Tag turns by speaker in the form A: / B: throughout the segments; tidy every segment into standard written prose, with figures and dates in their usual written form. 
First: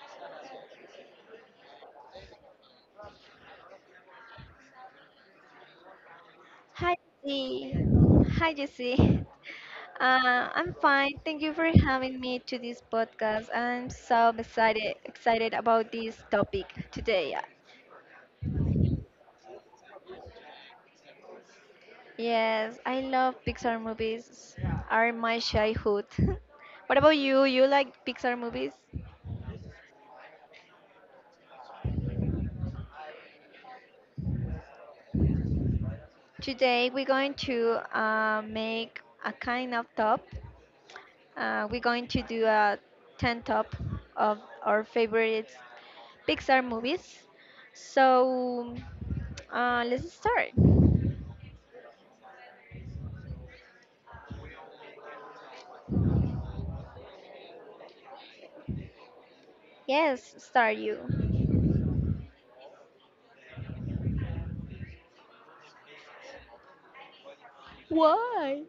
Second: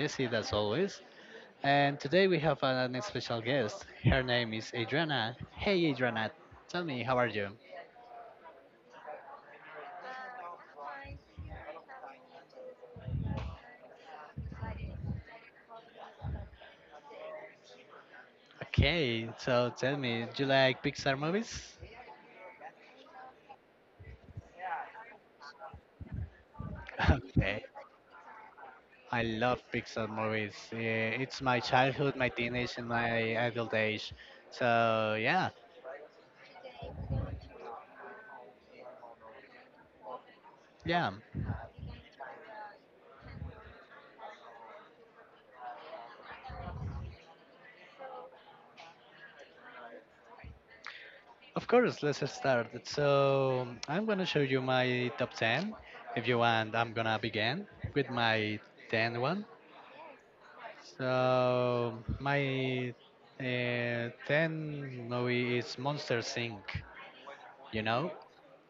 A: Jesse, as always, and today we have an special guest. Her name is Adriana. Hey, Adriana, tell
B: Hi,
A: me, how are you?
B: Jesse. Hi, Jesse. I'm fine. Thank you for having me to this podcast. I'm so excited about this topic today.
A: Okay, so tell me, do you like Pixar movies?
B: Yes, I love Pixar movies. Are my childhood. What about you?
A: Okay,
B: You like Pixar movies?
A: I love Pixar movies. Yeah, it's my childhood, my teenage, and my adult age. So, yeah,
B: Today we're going to make a kind of top.
A: yeah.
B: We're going to do a 10 top of our favorite Pixar movies. So let's start.
A: Of course, let's start. So I'm gonna show you my top 10. If you want, I'm gonna begin with my 10 one.
B: Yes, start you.
A: So my 10 movie is Monster Inc. You know,
B: Why?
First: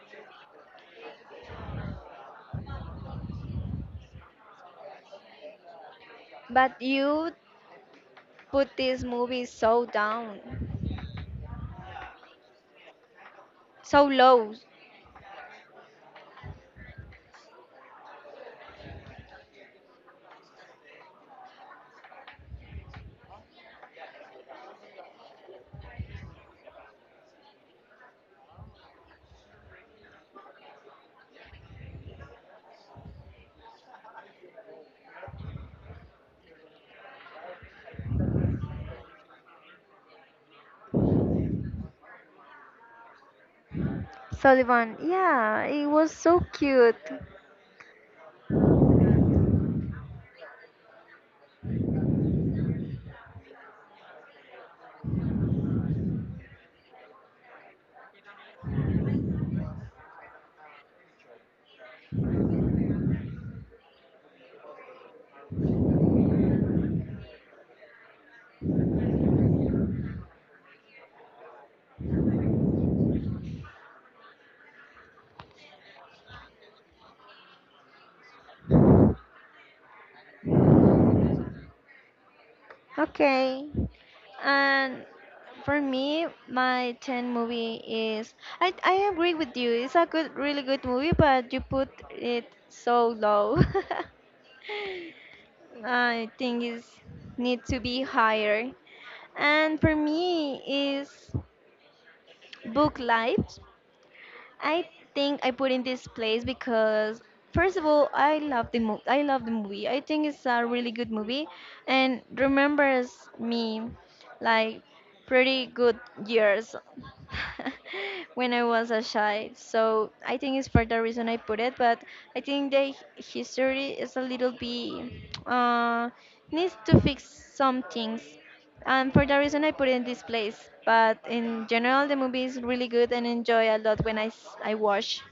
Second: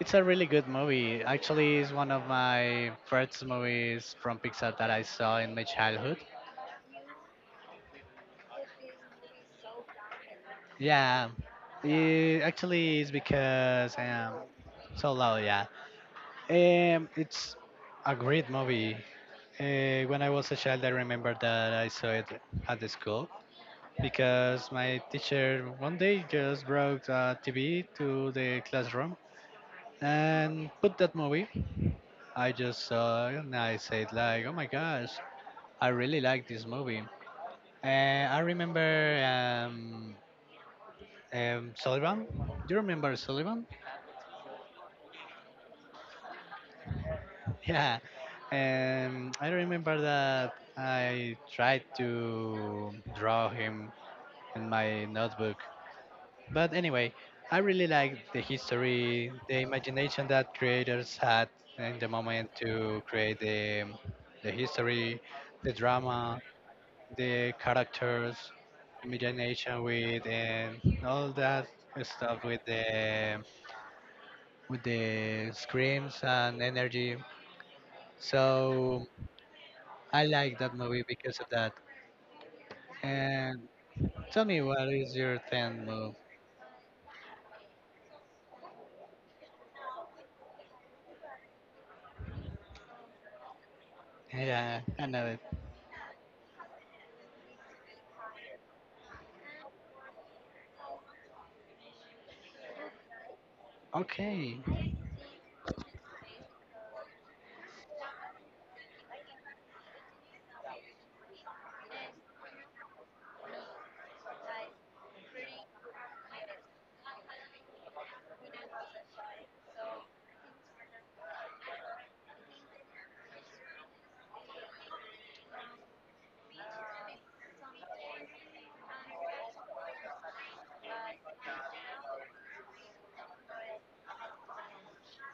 A: it's a really good movie. Actually, it's one of my first movies from Pixar that I saw in my childhood.
B: But you put this movie so down,
A: Yeah, it actually is because I
B: so
A: am
B: low.
A: so loud. Yeah, it's a great movie. When I was a child, I remember that I saw it at the school because my teacher one day just brought a TV to the classroom and put that movie. I just saw it and I said like, "Oh my gosh, I really like this movie." I remember um, Sullivan. Do you remember Sullivan?
B: Sullivan, yeah, it was so cute.
A: Yeah. I remember that I tried to draw him in my notebook. But anyway, I really like the history, the imagination that creators had in the moment to create the history, the drama, the characters, imagination with and all that stuff with the screams and energy. So I like that movie because of that.
B: Okay.
A: And tell me, what
B: And
A: is your
B: for
A: 10 move?
B: me, my 10 movie is. I agree with you. It's a good, really good movie, but you put it so low.
A: Yeah, I know it.
B: I think it's need to be higher. And for me is book life.
A: Okay,
B: I think I put in this place because first of all, I love the movie, I think it's a really good movie and remembers me like pretty good years. When I was a child, so I think it's for the reason I put it, but I think the history is a little bit uh needs to fix some things, and for that reason I put it in this place. But in general, the movie is really good and enjoy a lot when I watch.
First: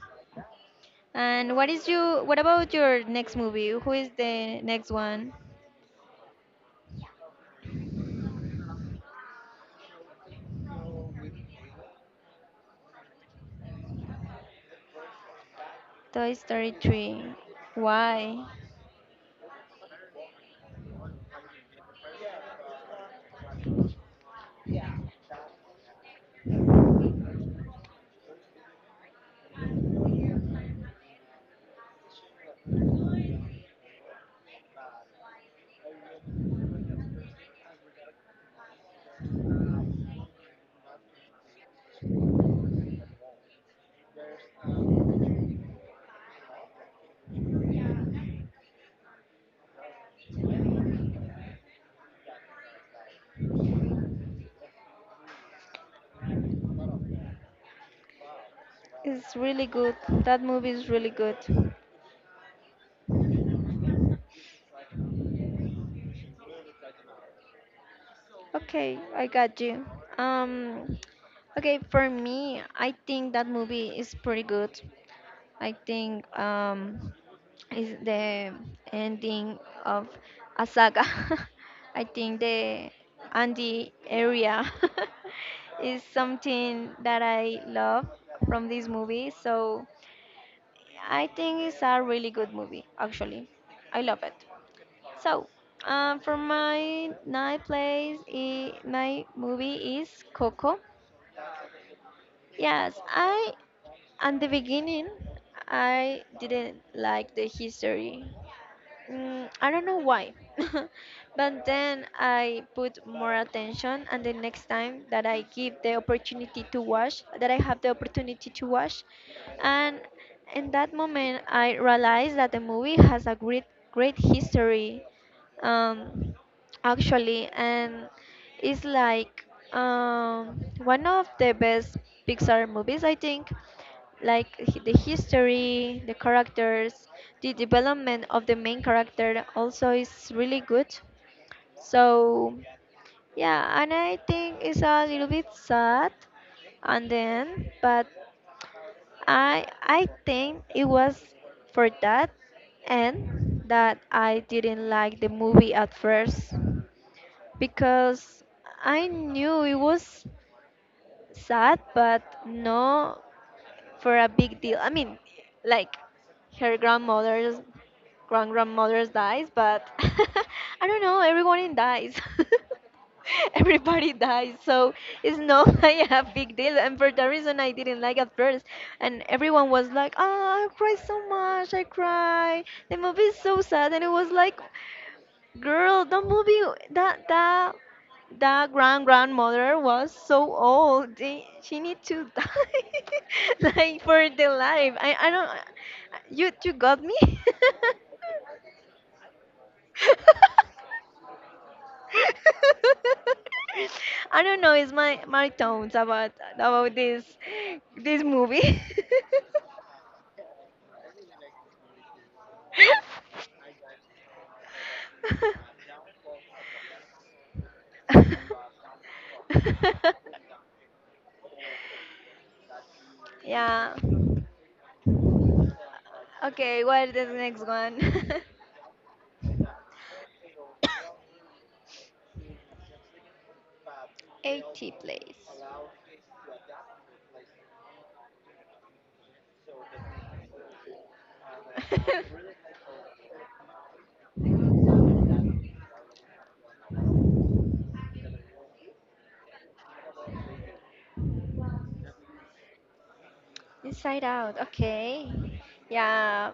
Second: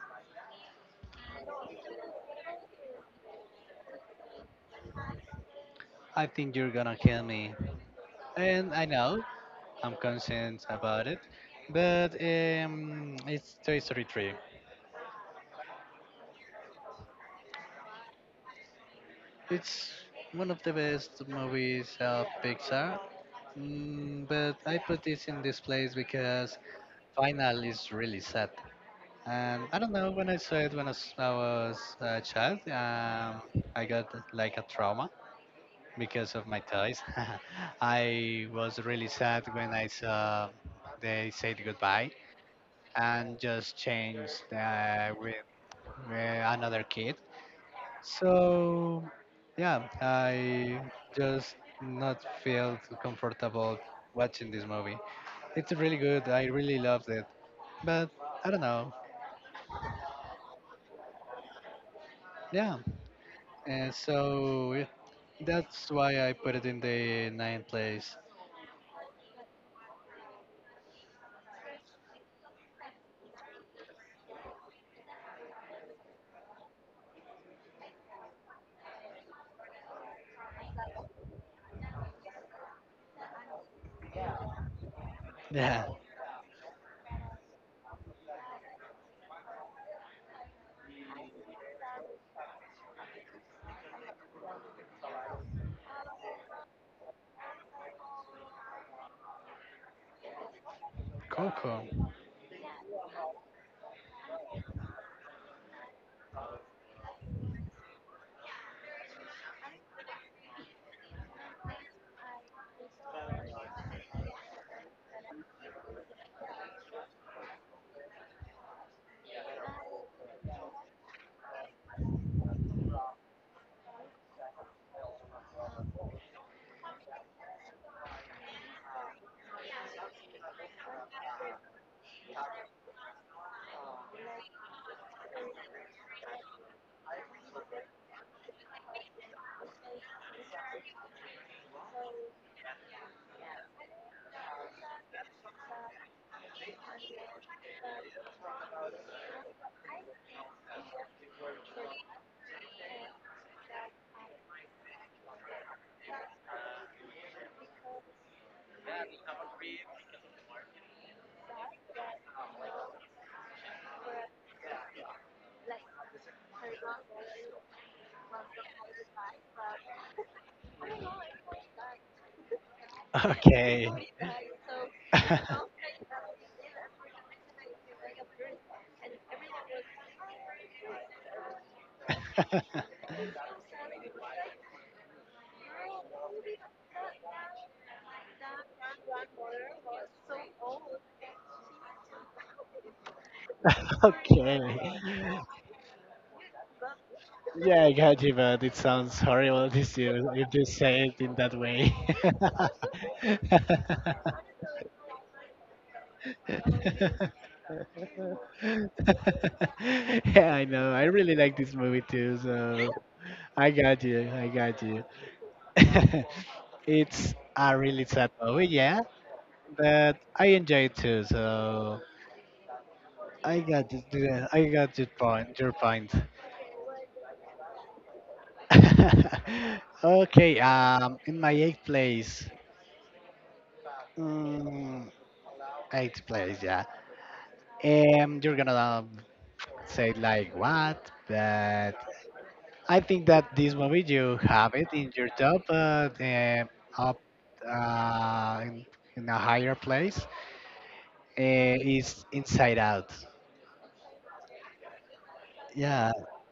B: And what is you? What about your next movie? Who is the next one?
A: I think you're gonna kill me. And I know I'm conscious about it, but it's Toy Story 3.
B: Toy Story 3. Why?
A: It's one of the best movies of Pixar, but I put this in this place because final is really sad. And I don't know when I saw it I was a child, I got like a trauma because of my toys. I was really sad when I saw they said goodbye and just changed with another kid. So yeah, I just not feel too comfortable watching this movie. It's really good. I really loved it, but I don't know.
B: It's really good. That movie is really good.
A: Yeah, and so yeah, that's why I put it in the ninth place.
B: Okay, I got you. Um, okay, for me, I think that movie is pretty good. I think is the ending of a saga. I think the Andy area
A: Yeah,
B: is something that I love from this movie. So I think it's a really good movie, actually. I love it. So, for my ninth place, I my movie is Coco.
A: Coco.
B: Yes, I at the beginning I didn't like the history. I don't know why. But then I put more attention, and the next time that I give the opportunity to wash, that I have the opportunity to wash, and in that moment I realized that the movie has a great, great history, um, actually, and it's like one of the best Pixar movies, I think, like the history, the characters, the development of the main character also is really good. So yeah, and I think it's a little bit sad, and then but I think it was for that, and that I didn't like the movie at first because I knew it was sad but no for a big deal. I mean, like, her grandmother's grand grandmother's dies, but I don't know, everyone in dies.
A: Okay.
B: Everybody dies, so it's not like a big deal. And for that reason, I didn't like at first. And everyone was like, "Ah, I cry so much, I cry. The movie is so sad." And it was like, girl, the movie that that that grand grandmother was so old. She need to die like for the
A: Okay.
B: life. I don't. You got me.
A: Yeah, I got you, but it sounds horrible this year if you say it in that way.
B: I don't know. It's my tones about this movie.
A: Yeah, I know. I really like this movie too, so I got you. I got you. It's a really sad movie, yeah, but I enjoy it too, so I
B: Yeah.
A: got it. Yeah, I got your point. Your point.
B: Okay, what is the next one?
A: Okay, in my eighth place.
B: 80
A: Mm,
B: place.
A: eighth place, yeah. You're gonna say like what? But I think that this movie you have it in your top, up uh, in, in a higher place. Is Inside Out.
B: Inside Out, okay.
A: Yeah,
B: Yeah,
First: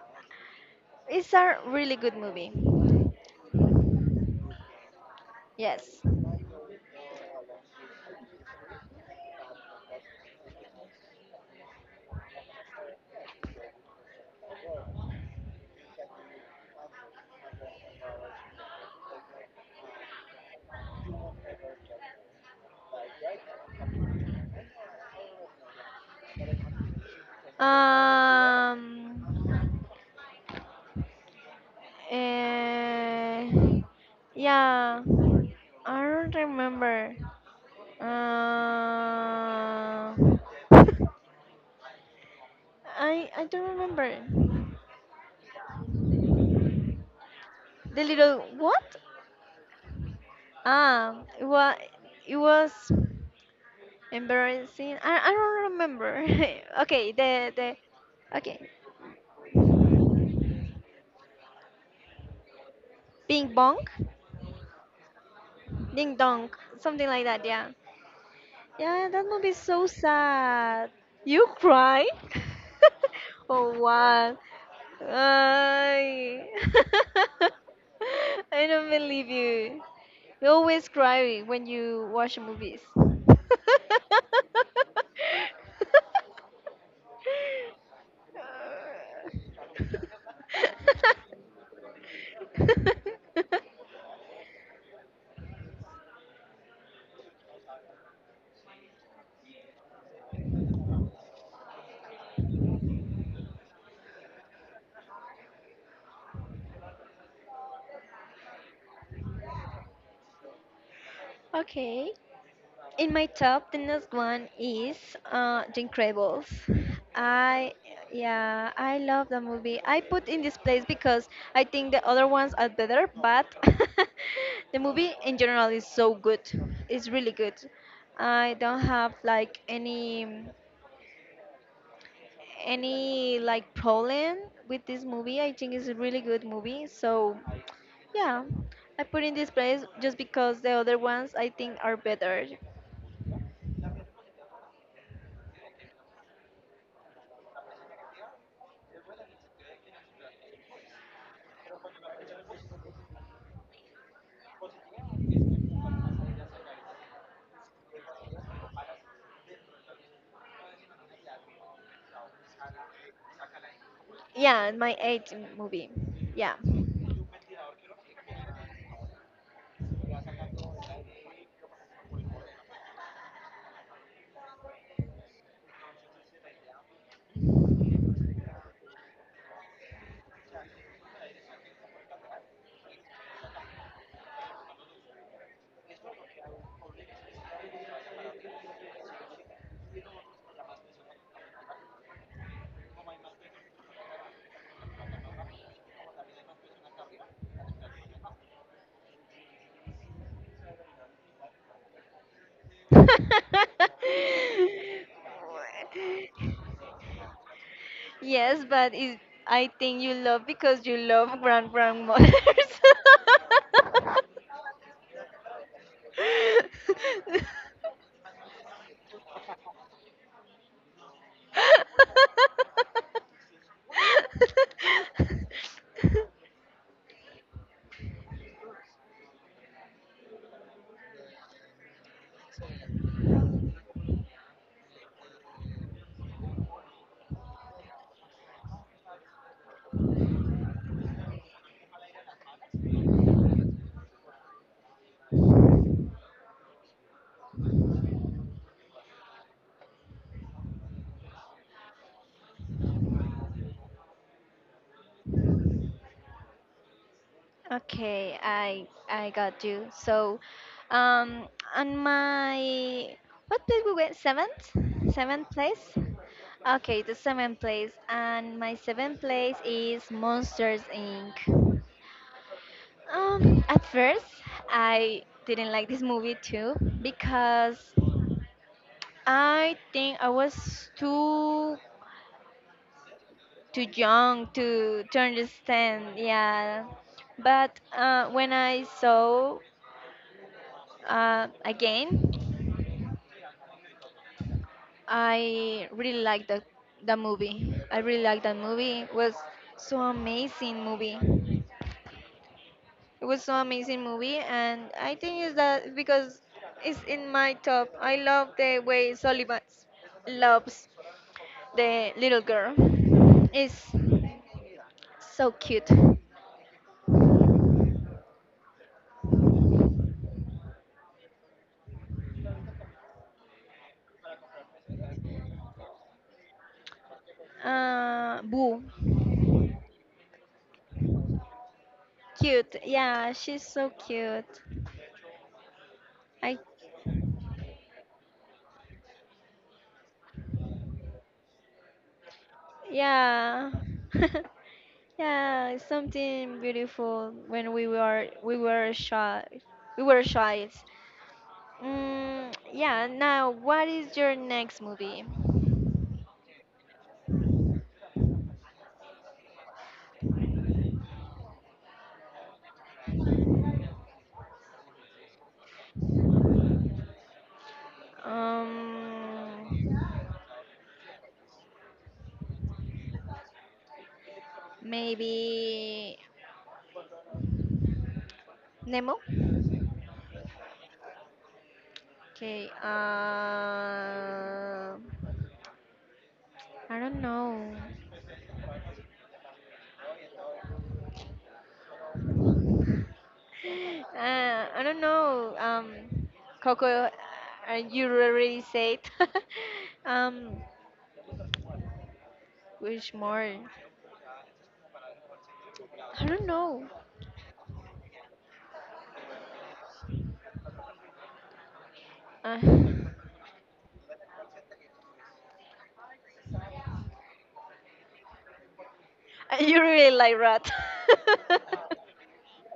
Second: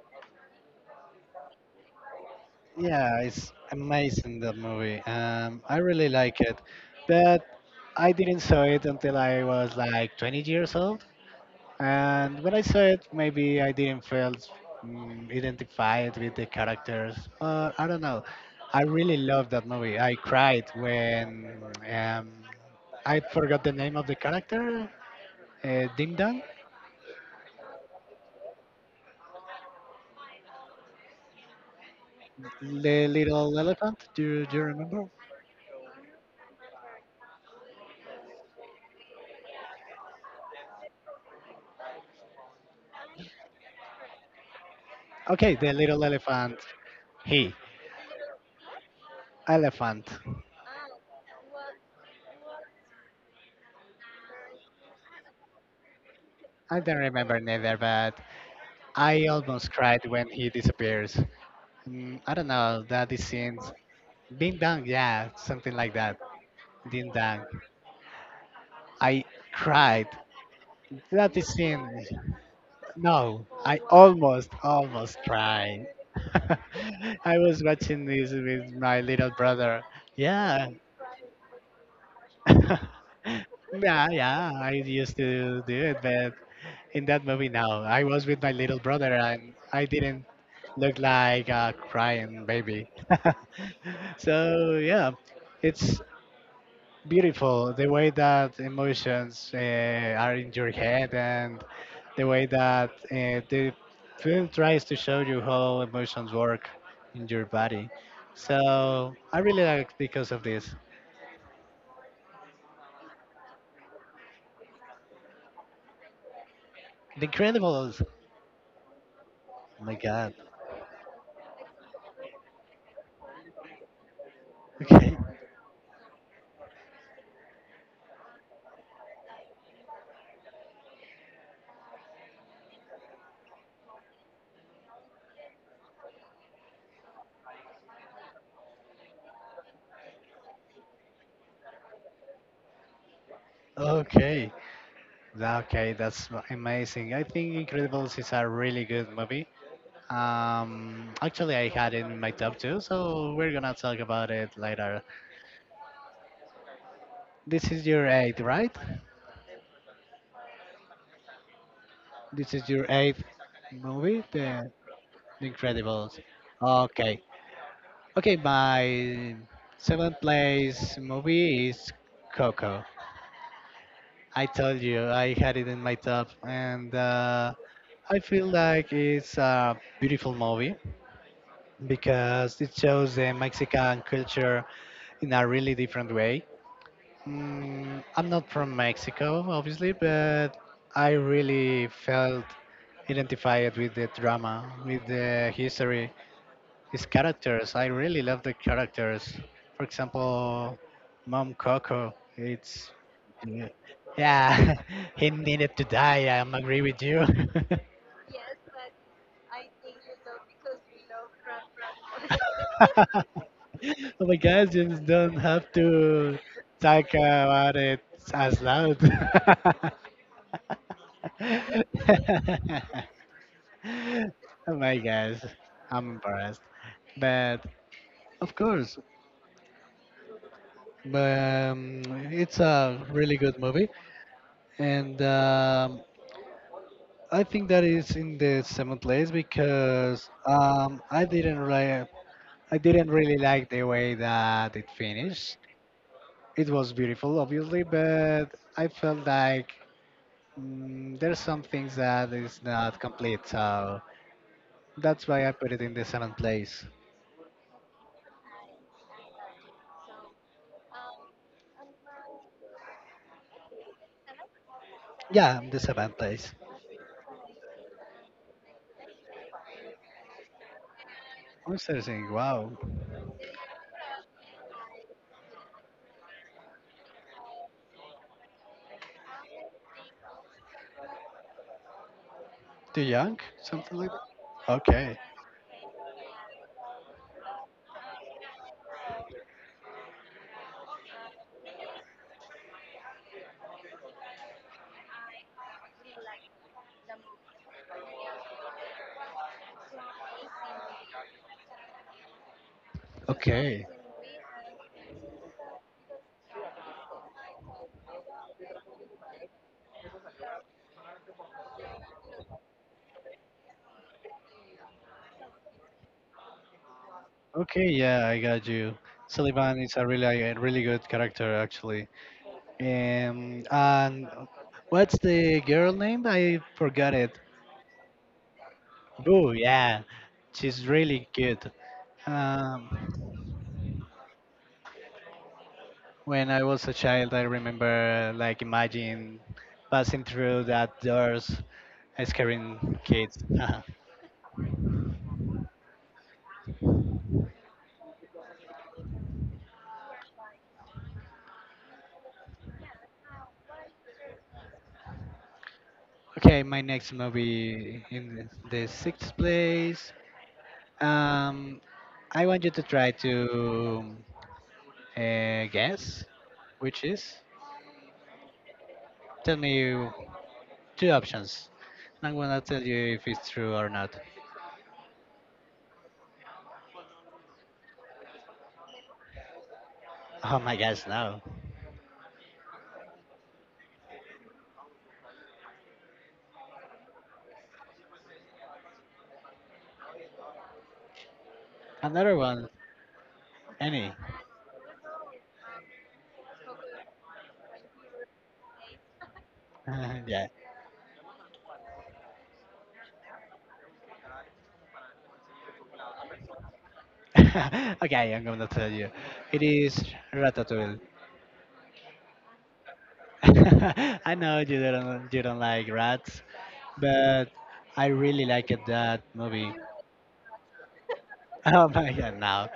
B: it's a really good movie.
A: yeah, it's amazing that movie. I
B: Yes.
A: really like it, but I didn't saw it until I was like 20 years old. And when I saw it, maybe I didn't feel identified with the characters, but I don't know. I really loved that movie. I cried when um, I forgot the name of the character, Ding Dong,
B: Um.
A: the
B: eh,
A: little elephant. Do you
B: yeah,
A: remember?
B: I don't remember. Uh, I don't remember.
A: Okay, the little elephant. He,
B: The little what?
A: elephant.
B: Ah, it was it was embarrassing. I don't remember.
A: I don't
B: okay,
A: remember
B: the
A: neither, but
B: okay,
A: I almost cried when he disappears. I don't know that is
B: Bing
A: scenes.
B: Bong,
A: Ding Dong, yeah, something like
B: Ding
A: that.
B: Dong, something
A: Ding
B: like
A: Dang.
B: that. Yeah, yeah.
A: I
B: That movie is so
A: cried.
B: sad.
A: That
B: You
A: is in.
B: cry?
A: No,
B: Oh
A: I
B: what?
A: almost, almost cried.
B: Ay.
A: I was watching this
B: I
A: with
B: don't
A: my
B: believe
A: little brother.
B: you. You
A: Yeah.
B: always cry when you watch movies.
A: Yeah, I used to do it, but in that movie, no. I was with my little brother and I didn't look like a crying baby. So, yeah, it's beautiful the way that emotions are in your head and the way that the film tries to show you how emotions work in your body, so I really like because of this
B: Okay. In my top, the next one is The Incredibles.
A: the
B: I
A: incredibles.
B: Yeah, I love the movie.
A: Oh my
B: I put
A: god.
B: in this place because I think the other ones are better, but the movie
A: Okay.
B: in general is so good. It's really good. I don't have like any like problem with this movie. I think it's a really good movie. So yeah, I put in this place just because the other ones I think are better.
A: Okay. Amazing, I think incredibles is a really good movie. Actually, I had it in my top two, so we're gonna talk about it later. This is your eight, right? This is your eighth movie,
B: Yeah, and my eighth
A: The
B: movie.
A: Incredibles.
B: Yeah.
A: Okay. Okay, my seventh place movie is Coco. I told you I had it in my top, and I feel like it's a beautiful movie because it shows the Mexican culture in a really different way. I'm not from Mexico, obviously, but I really felt identified with the drama, with the history, his characters. I really love the characters. For example, Mom Coco. It's yeah, he needed to die. I am agree with you.
B: Yes, but I think you love because you love grand grandmothers.
A: Oh my gosh, you just don't have to talk about it as loud. Oh my gosh, I'm embarrassed. But of course, um, it's a really good movie, and. I think that is in the seventh place because I didn't really like the way that it finished. It was beautiful, obviously, but I felt like there's some things that is not complete. So that's why I put it in the seventh place.
B: Okay, I got you. So, um, on my what place we went? Seventh
A: Yeah,
B: place.
A: the seventh place.
B: Okay, the seventh place, and my seventh place is Monsters Inc.
A: I'm starting saying, wow,
B: At first, I didn't like this movie too because I think I was
A: too young,
B: too
A: something like
B: young
A: that. Okay,
B: to understand. Yeah, but when I saw, again, I really like the movie. I really like that movie. So amazing movie. It was so
A: okay.
B: amazing movie, and I think is that because it's in my top. I love the way Sullivan loves the little girl. It's so cute.
A: Okay, yeah, I got you. Sullivan is a really good character actually. And what's the girl name? I forgot it.
B: Boo,
A: Boo, yeah. She's really good.
B: cute.
A: Um,
B: Yeah, she's so cute.
A: when
B: I,
A: I was a child, I remember like imagine passing through that doors, scaring kids.
B: yeah. Yeah, it's something beautiful when we were shy. We were shy. Yeah, now what is your next movie?
A: Okay, my next movie in the sixth place. Um, I want you to try to guess which is. Tell me
B: Um,
A: two options. I'm gonna tell you if it's true or not.
B: maybe Nemo?
A: Oh my gosh, no.
B: Okay, I don't know.
A: Another one, any.
B: I don't know. Coco, you already said.
A: Yeah.
B: um, which more? I don't know.
A: Okay, I'm gonna tell you. It is Ratatouille.
B: Uh,
A: I know you don't like rats, but I really liked that movie.
B: You really like rat.
A: Oh my god, no.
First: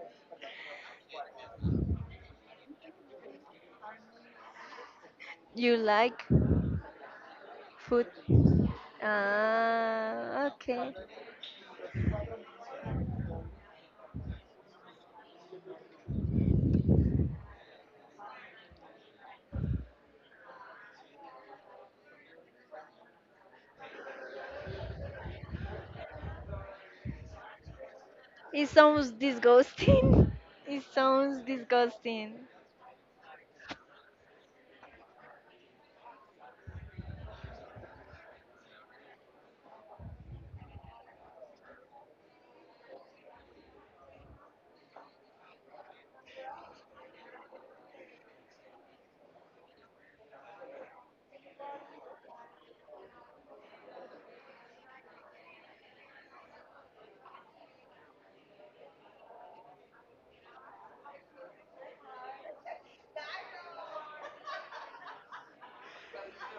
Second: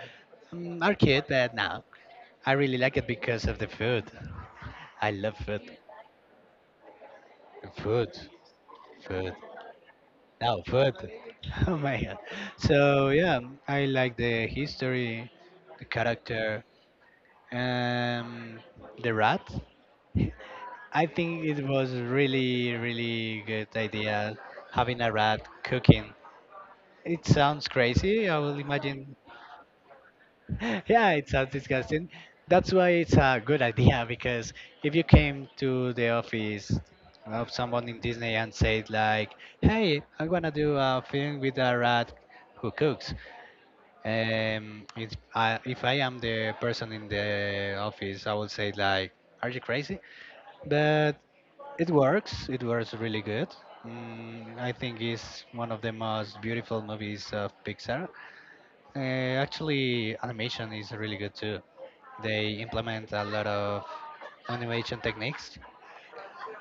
A: Our kid, but no. I really like it because of the food. I love food.
B: You like food.
A: Food. Food. Oh,
B: Okay.
A: food. Oh my god. So yeah, I like the history, the character, um, the rat. I think it was really good idea having a rat cooking. It sounds crazy, I will
B: It sounds
A: imagine.
B: disgusting. It
A: Yeah, it
B: sounds
A: sounds disgusting.
B: disgusting.
A: That's why it's a good idea because if you came to the office of someone in Disney and said like, "Hey, I'm gonna do a film with a rat who cooks." If I am the person in the office, I would say like, "Are you crazy?" But it works. It works really good. I think it's one of the most beautiful movies of Pixar. Actually, animation is really good too. They implement a lot of animation techniques,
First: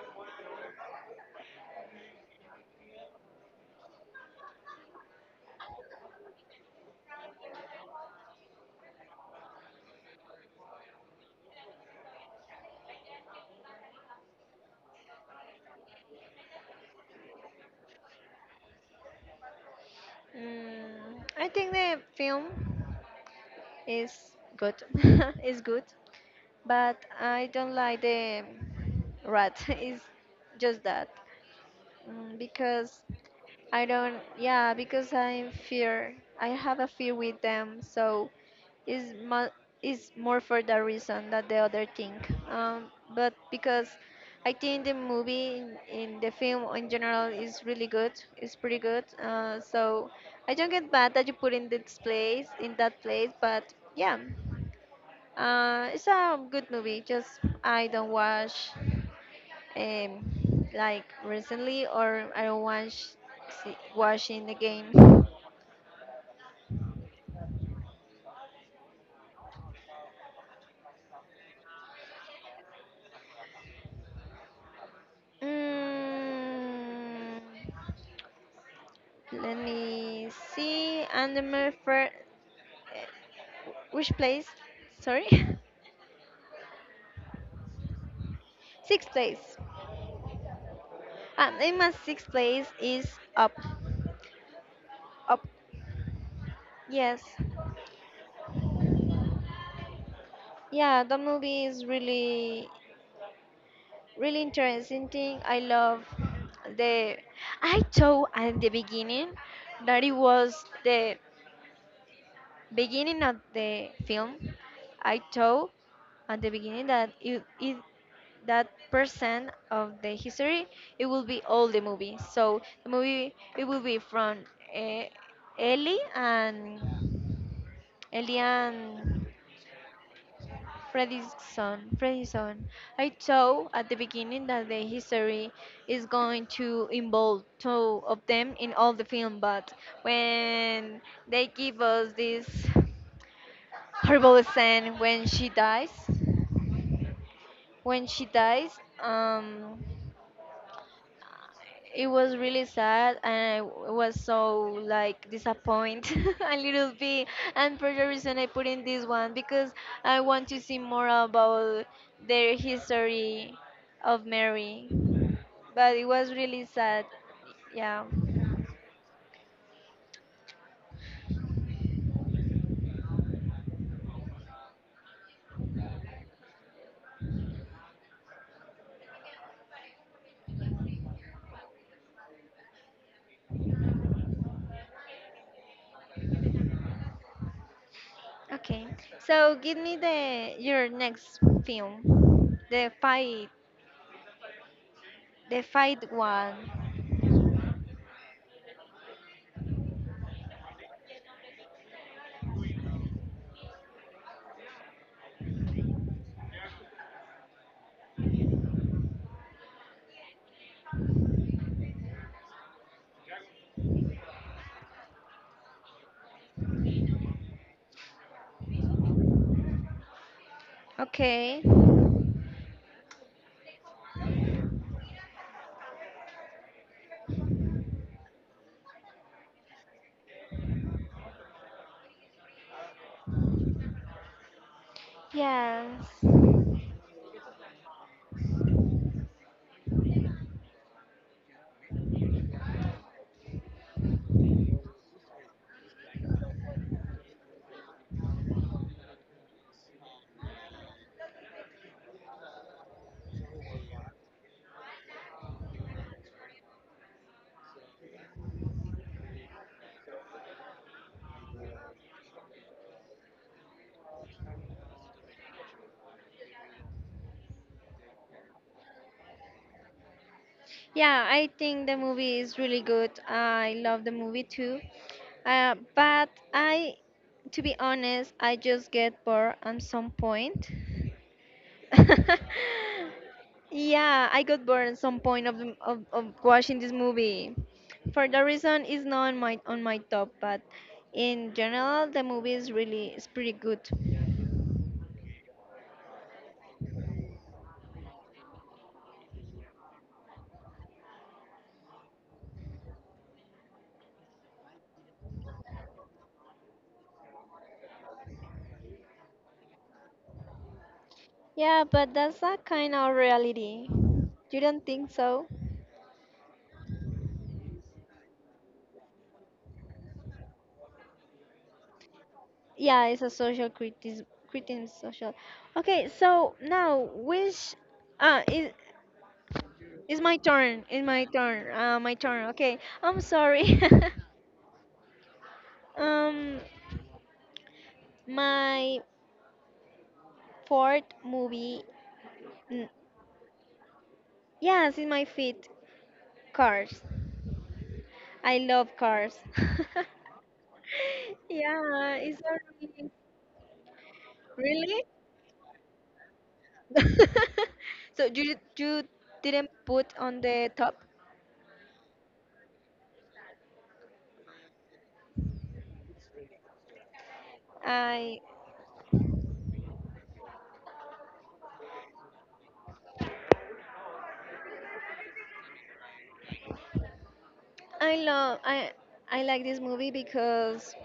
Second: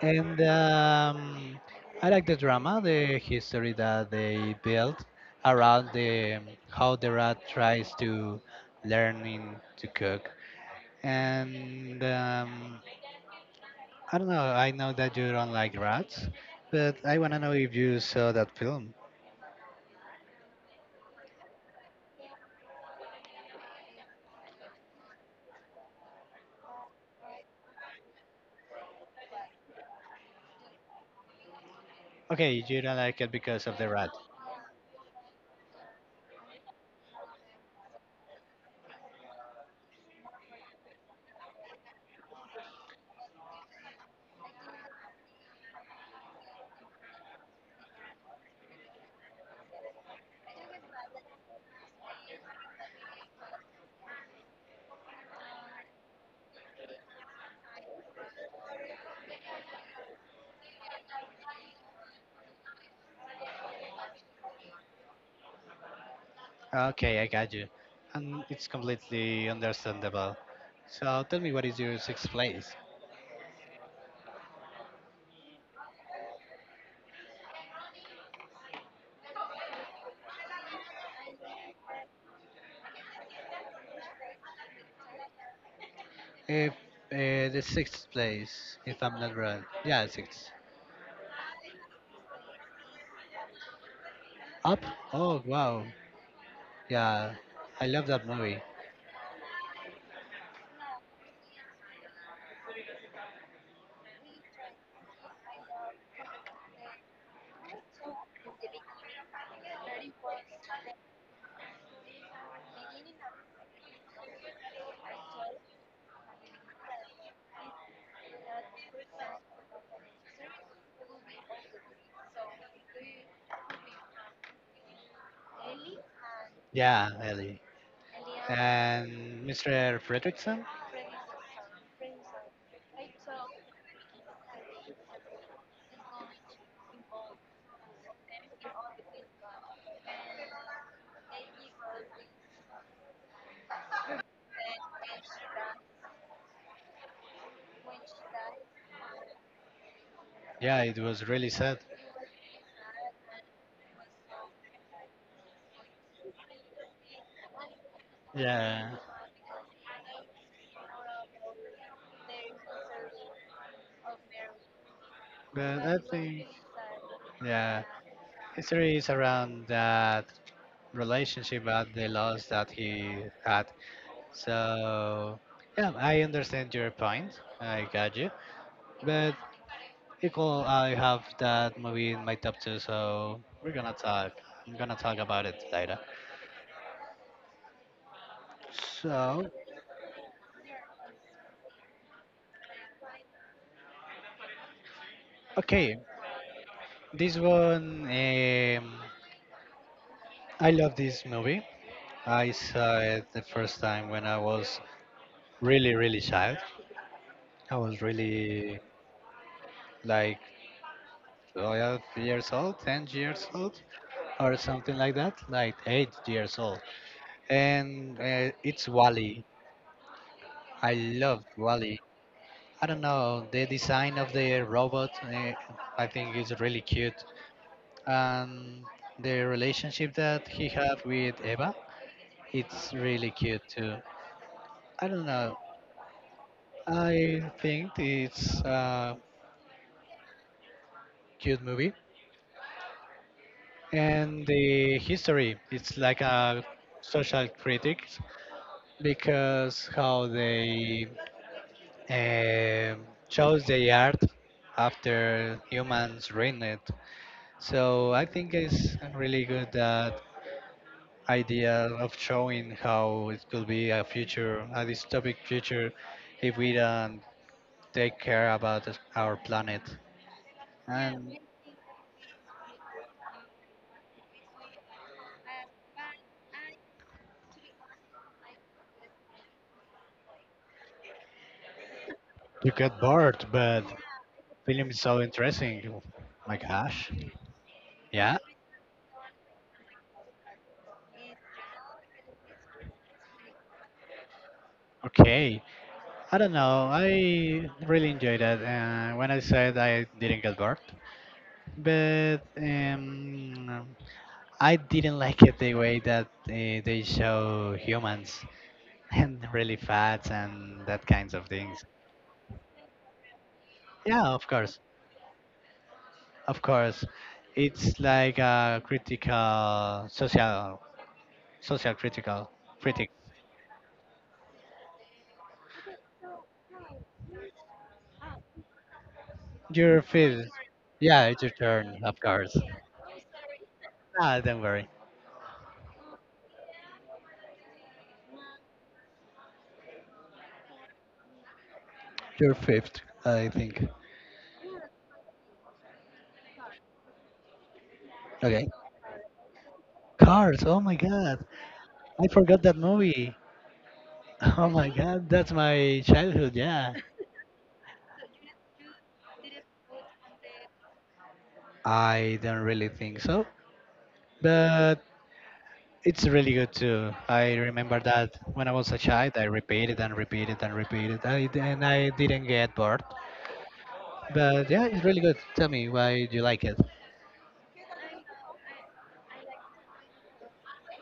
A: and I like the drama, the history that they built around the how the rat tries to learning to cook. And I don't know. I know that you don't like rats, but I wanna know if you saw that film.
B: I think the film is good. It's good, but I don't like the rat. It's just that
A: Okay, you don't
B: because
A: like it because of
B: I
A: the rat.
B: don't, yeah, because I'm fear. I have a fear with them, so is mo- is more for that reason than the other thing. But because I think the movie in the film in general is really good. It's pretty good. So I don't get bad that you put in this place in that place, but yeah. It's a good movie. Just I don't watch like recently, or I don't watching the game.
A: Okay, I got you, and it's completely understandable. So tell me, what is your sixth place?
B: Mm, let me see. And the first, which place? Sorry,
A: If the sixth place, if
B: sixth
A: I'm not
B: place.
A: wrong. Yeah, sixth.
B: In my sixth place is Up.
A: Up? Oh,
B: Up.
A: wow.
B: Yes.
A: Yeah, I love that movie.
B: Yeah, the movie is really really interesting thing. I love the. I thought at the beginning that it was the beginning of the film. I thought at the beginning that it that percent of the history, it will be all the movie. So the movie it will be from uh, Ellie and
A: Yeah, Ellie.
B: Ellie and
A: And Mr. Fredrickson?
B: Freddy's son. I thought at the beginning that the history is going to involve two of them in all the film, but when they give us this horrible scene when she dies, when she dies, um,
A: Yeah, it was really sad.
B: it was really sad, and was so like disappointed a little bit. And for the reason I put in
A: Yeah,
B: this one because I want to see more about their history of Mary.
A: but
B: But
A: I
B: it was
A: think,
B: really sad.
A: yeah,
B: Yeah.
A: History is around that relationship and the loss that he had. So, yeah, I understand your point. I got you. But Equal, I have that movie in my top two, so we're gonna talk. I'm gonna talk about it later.
B: Okay.
A: So,
B: So give me the your next film, the
A: okay,
B: fight one.
A: this one, I love this movie. I saw it the first time when I was really child. I was really like 12 years old, 10 years old, or something like that, like 8 years old. And it's Wally. I loved
B: Okay.
A: Wally. I don't know. The design of the robot, I think, is really cute, and the relationship that he have with Eva, it's really cute too. I don't know.
B: Yes.
A: I think it's a cute movie, and the history, it's like a social critic because how they um chose the art after humans ruined it. So I think it's really good that idea of showing how it could be a future, a dystopic future, if we don't take care about our planet.
B: Yeah,
A: And
B: I think the movie is really good. I love the movie too. But to be honest, I just get bored at some point.
A: you get bored, but
B: Yeah, I got bored
A: film
B: at
A: is
B: some
A: so
B: point of, the,
A: interesting.
B: of
A: My
B: watching this
A: gosh.
B: movie. For
A: Yeah.
B: that reason, it's not on my top. But in general, the movie is pretty good.
A: Okay. I don't know. I really enjoyed it. When I said I didn't get bored, but I didn't like it the way that they show humans and really fat and that kinds of
B: Yeah,
A: things.
B: but that's a kind of reality.
A: Yeah, of
B: You
A: course,
B: don't think so?
A: of course. It's like a critical social, social
B: Yeah,
A: critic.
B: it's a social criticism, criticism social. Okay, so now which uh is
A: Your
B: is my
A: fifth.
B: turn. It's my
A: Yeah, it's your
B: turn.
A: turn,
B: My
A: of
B: turn.
A: course.
B: Okay. I'm sorry.
A: Ah, don't worry.
B: um my fourth movie.
A: Your
B: n-
A: fifth, I think.
B: Yes, it's my fifth. Cars. I
A: Okay.
B: love Cars.
A: Cars. Oh my God,
B: Yeah,
A: I
B: it's
A: forgot that
B: already
A: movie. Oh my
B: really.
A: God, that's my childhood. Yeah.
B: So you didn't put on the top?
A: I don't really think so, but it's really good too. I remember
B: I
A: that when I was a child, I repeated and repeated and repeated, and I didn't get bored. But yeah, it's really good. Tell me why you like it.
B: I love I I like this movie because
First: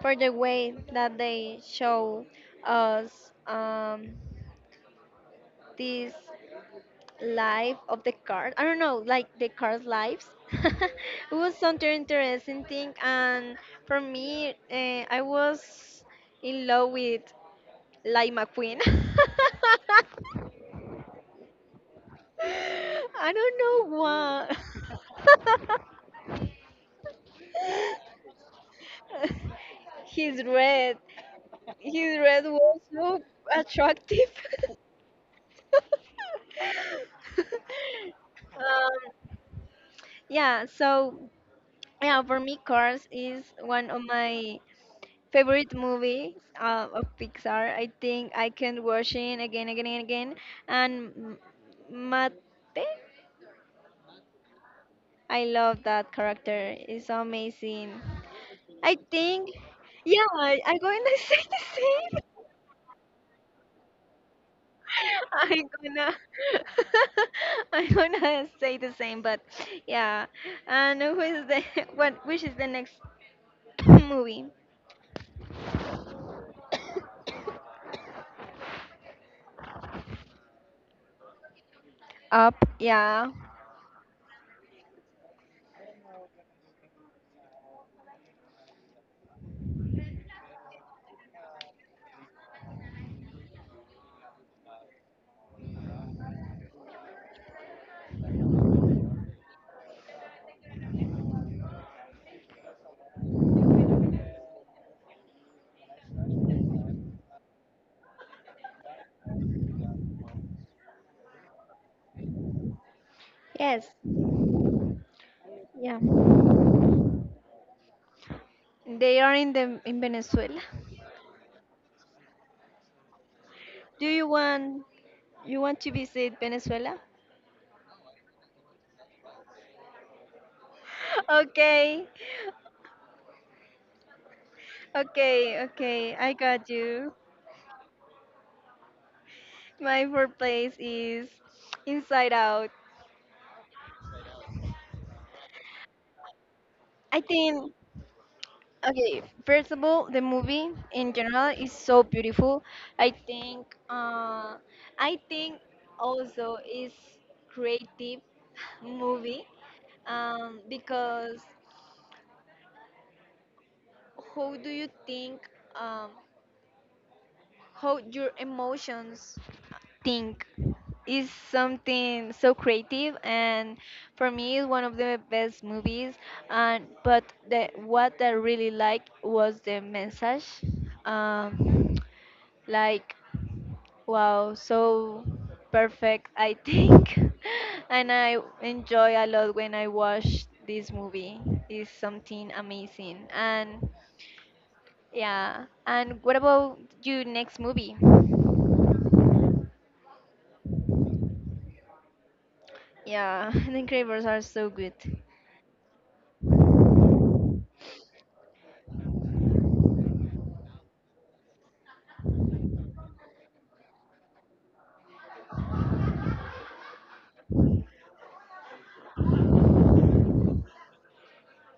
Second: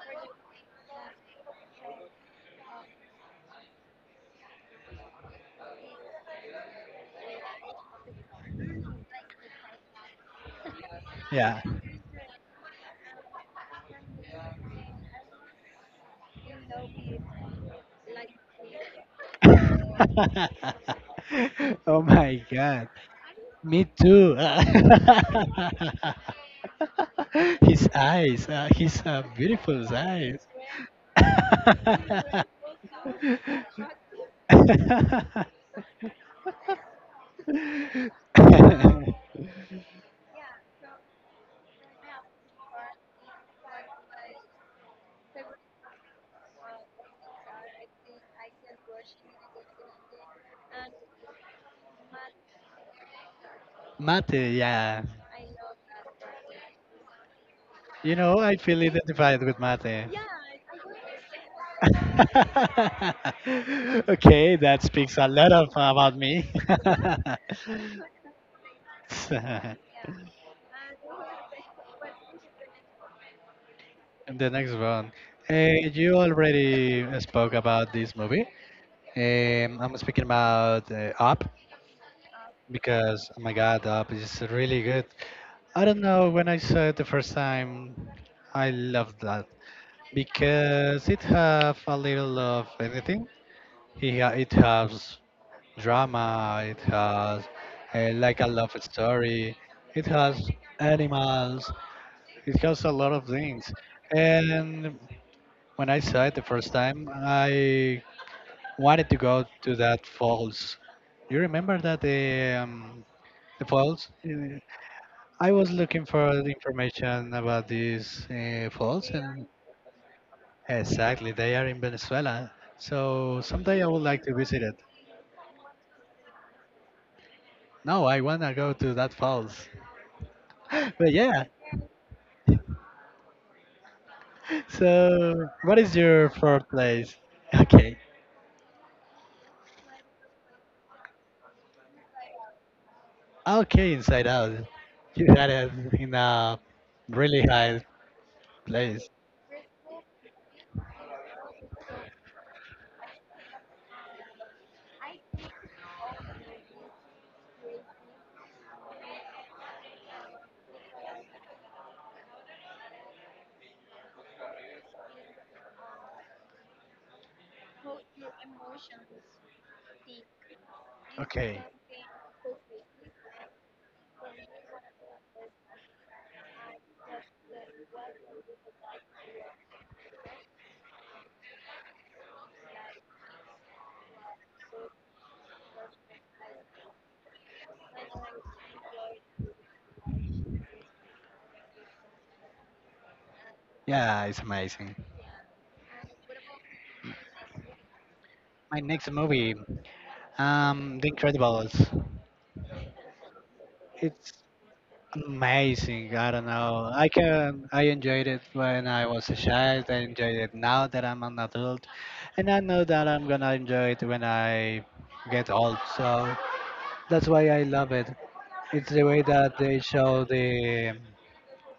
B: for the way that they show us this life of the card. I don't know, like the cars' lives. It was
A: Yeah.
B: something interesting thing, and for me, I was in love with Light McQueen.
A: Oh my God.
B: I
A: Me
B: don't know
A: too.
B: why.
A: His eyes, his beautiful
B: He's
A: eyes.
B: red. His red was so attractive. Um, yeah, so yeah, for me, Cars is one of my favorite movies of Pixar. I think I can watch it again, again, and again. And Mate,
A: Mate, yeah.
B: I love that character. It's amazing.
A: You know, I feel
B: I
A: identified
B: think,
A: with mate.
B: yeah, I'm going to say the same.
A: Okay, that speaks a lot
B: I'm
A: of,
B: gonna
A: about me.
B: I'm gonna say the same, but
A: The
B: yeah. And who is the what? Which is the next movie?
A: next one. Eh, you already spoke about this movie. I'm speaking about Up
B: Up. Yeah.
A: because, oh my God, Up is really good. I don't know, when I saw it the first time, I loved that because it have a little of anything. Yeah, it has drama, it has like a love story, it has animals, it has a lot of things. And when I saw it the first time, I wanted to go to that falls. You remember that the
B: Yes.
A: falls? I was
B: Yeah.
A: looking for the information about these falls,
B: They are
A: and
B: in the in Venezuela.
A: exactly they are in Venezuela. So someday I would
B: Do
A: like to visit it.
B: you want to visit Venezuela?
A: No, I wanna go to that falls. But yeah.
B: Okay.
A: So,
B: Okay.
A: what is
B: Okay.
A: your
B: I
A: fourth
B: got you.
A: place? Okay.
B: My fourth place is Inside Out.
A: Okay, Inside Out. You had it in a
B: I
A: really
B: think.
A: high place.
B: Okay, first of all, the movie in general is so beautiful. I think uh, I think also is creative movie because how do you think um, how your emotions think is
A: Okay.
B: something so creative, and for me is one of the best movies, and but the what I really liked was the message. Um, Like, wow, so perfect, I think. And I enjoy a lot when I watch this movie. It's something amazing. And
A: Yeah, it's amazing.
B: yeah, and what about your next movie?
A: My next movie, The Incredibles.
B: Yeah, The Incredibles
A: It's
B: are so good.
A: amazing. I don't know. I can. I enjoyed it when I was a child. I enjoyed it now that I'm an adult, and I know that I'm gonna enjoy it when I get old. So that's why I love it. It's the way that they show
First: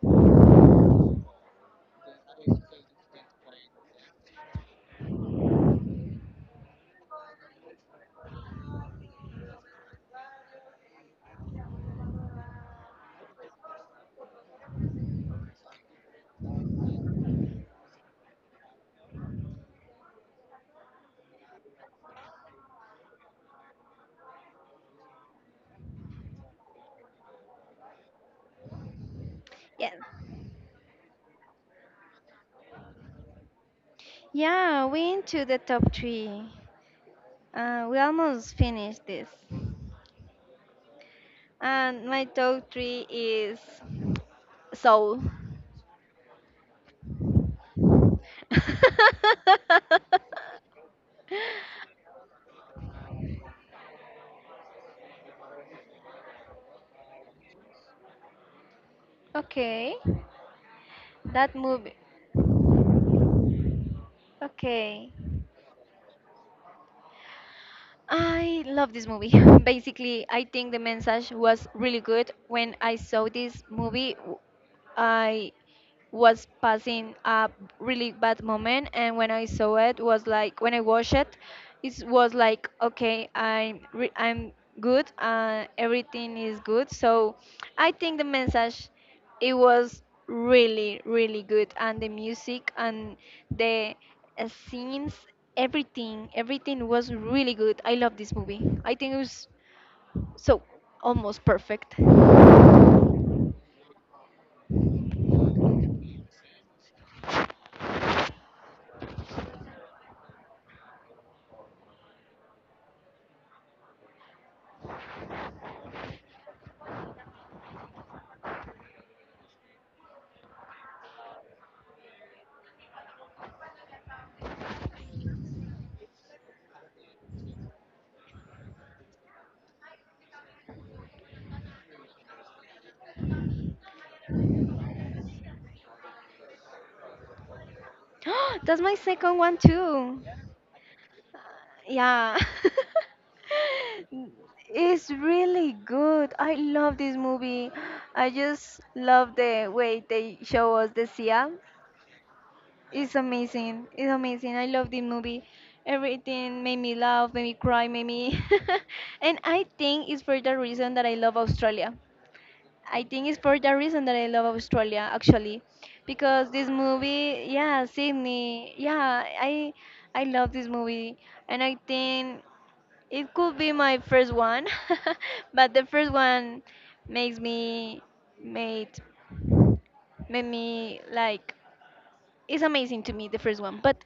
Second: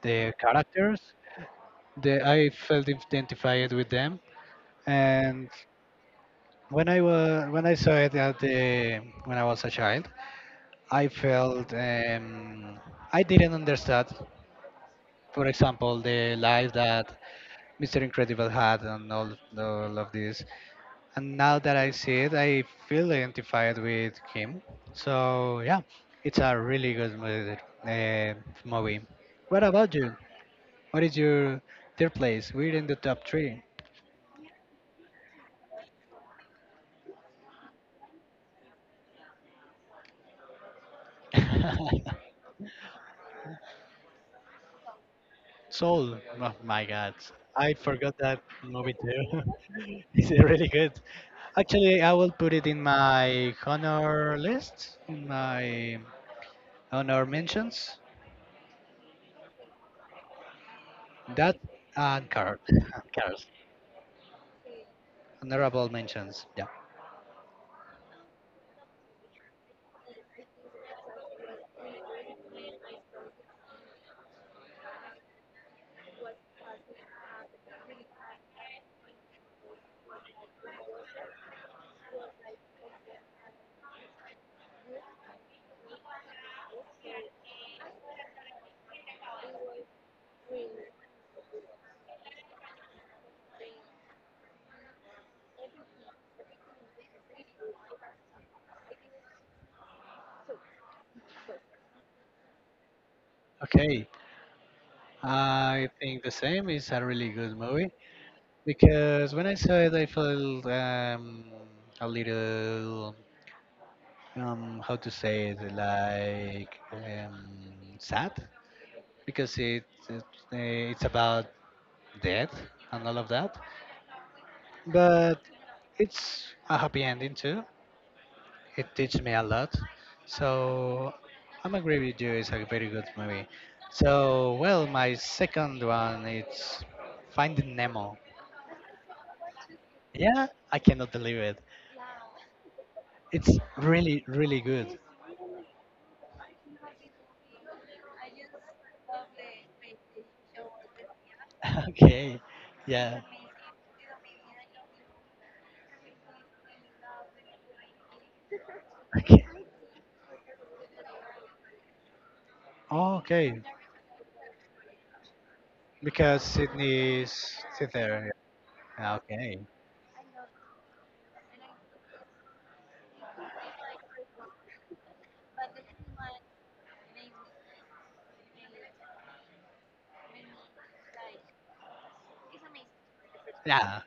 A: the characters. The I felt identified with them, and when I saw it at the when I was a child, I felt I didn't understand for example, the life that Mr. Incredible hat and all of this. And now that I see it, I feel identified with him. So yeah, it's a really good movie. Uh, movie. What
B: Yeah.
A: about you? What is your third place? We're in the top three.
B: Yeah, we into the top three. We almost finished this. And my top three is Soul.
A: Soul. Oh my God, I forgot that movie too. It's really good. Actually, I will put it in my honor list, in my honor mentions.
B: Okay. That
A: That
B: movie.
A: and carrot, carrots.
B: Okay.
A: Honorable mentions. Yeah.
B: I love this movie. Basically, I think the message was really good. When I saw this movie, I was passing a really bad moment, and when I watched it was like, okay, I'm good, everything is good. So I think the message, it was really really good, and the music and the scenes, everything everything was really good. I love this movie. I think it was so almost perfect.
A: Okay. I think the same is a really good movie because when I saw it, I felt a little, how to say it, like sad because it it's about death and all of that, but it's a happy ending too. It teach me a lot. So I'm agree with you. It's a very good movie. So well, my second one is Finding Nemo.
B: That's my second one too.
A: Yeah, I cannot believe it.
B: Yeah.
A: It's really really good.
B: It's really good. I love this movie. I just love the way they show us the Sia.
A: Okay,
B: It's
A: yeah.
B: amazing. It's amazing. I love this movie. Everything made me laugh, made me cry, made me. And
A: Okay.
B: I think it's for the reason that I love Australia. I
A: Oh,
B: think it's for
A: okay.
B: the reason that I love Australia actually,
A: Because
B: because this
A: Sydney is
B: movie, yeah,
A: sit there.
B: Sydney,
A: Yeah,
B: yeah,
A: okay.
B: I love this movie, and I think it could be my first one, but the first one makes me made made me like, it's amazing to me the first one.
A: Yeah,
B: But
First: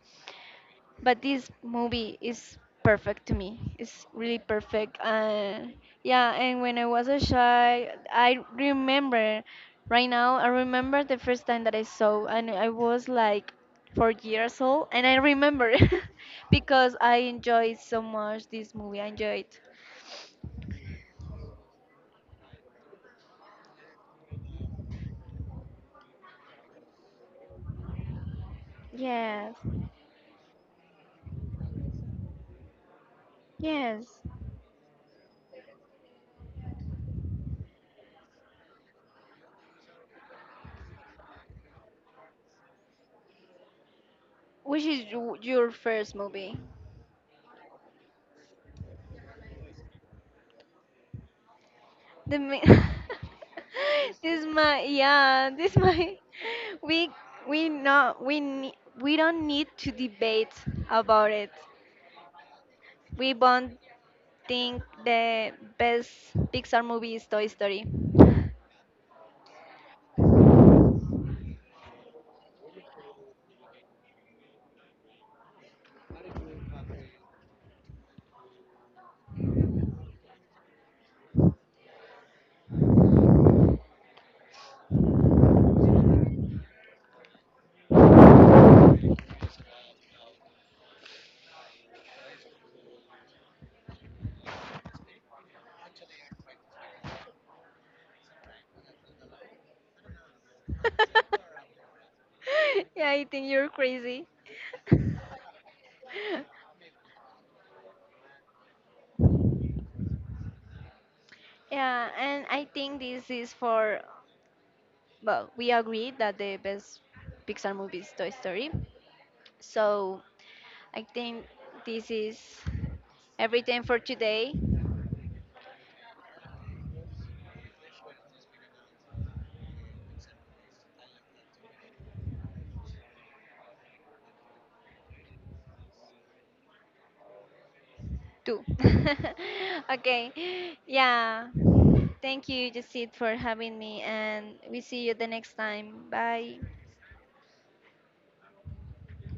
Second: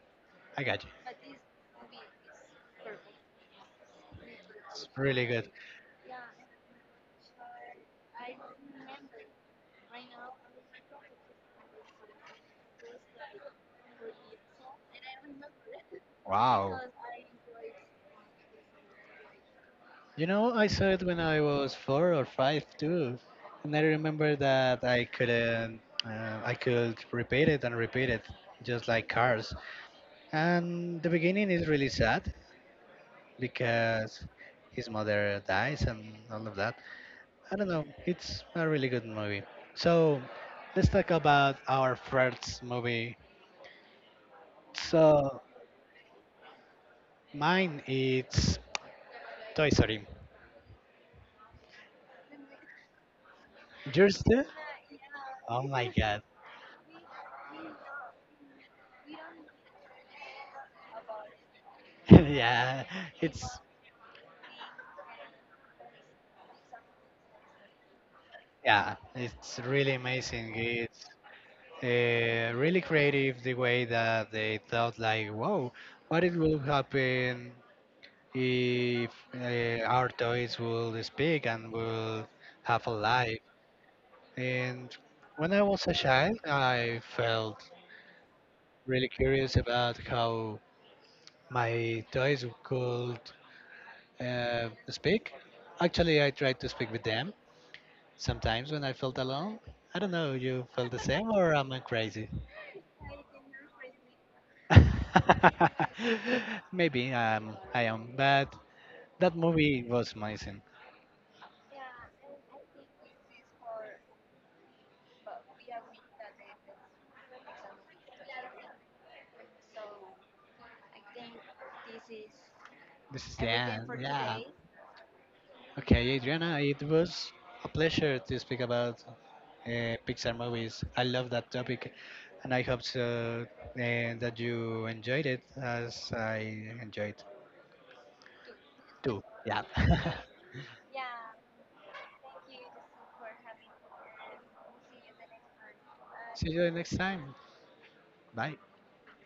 A: I got you.
B: this movie is perfect to me. It's really
A: It's
B: perfect.
A: really good.
B: And yeah, and when I was a child, I remember right now. I remember the first time that I saw, and I was like 4 years old, and I remember
A: Wow.
B: because I enjoyed so much this movie. I enjoyed.
A: You know, I saw it when I was four or five too, and I remember that I couldn't, I could repeat it and repeat it, just like
B: Yes,
A: Cars. And the beginning is really sad
B: yes.
A: because his mother dies and all of that. I don't know, it's a really good movie. So let's talk about our first movie.
B: Which is
A: So
B: your first movie?
A: mine it's Toy Story.
B: The mi-
A: Yours too?
B: this my yeah
A: Oh
B: this
A: my
B: my
A: God.
B: we we not we don't need to debate about it.
A: Yeah,
B: We
A: it's
B: both think the best Pixar movie is Toy Story.
A: yeah. It's really amazing. It's really creative the way that they thought, like, wow, what it will happen if our toys will speak and will have a life. And when I was a child, I felt really curious about how my toys could speak. Actually, I tried to speak with them sometimes when I felt alone. I don't know, you felt the same or am I crazy?
B: Yeah, I think you're crazy.
A: Maybe I am, but that movie was amazing.
B: Yeah, and I think this is for, well, we agree that the best Pixar movie is Toy Story. So I think this is
A: This is the
B: everything
A: end.
B: for
A: Yeah.
B: today.
A: Okay, Adriana, it was a pleasure to speak about Pixar movies. I love that topic, and I hope so, that you enjoyed it as I enjoyed
B: Two.
A: too. Yeah.
B: Okay. Yeah. Thank you, Jacid, for having me, and we see you the next time.
A: See
B: Bye.
A: you next time. Bye.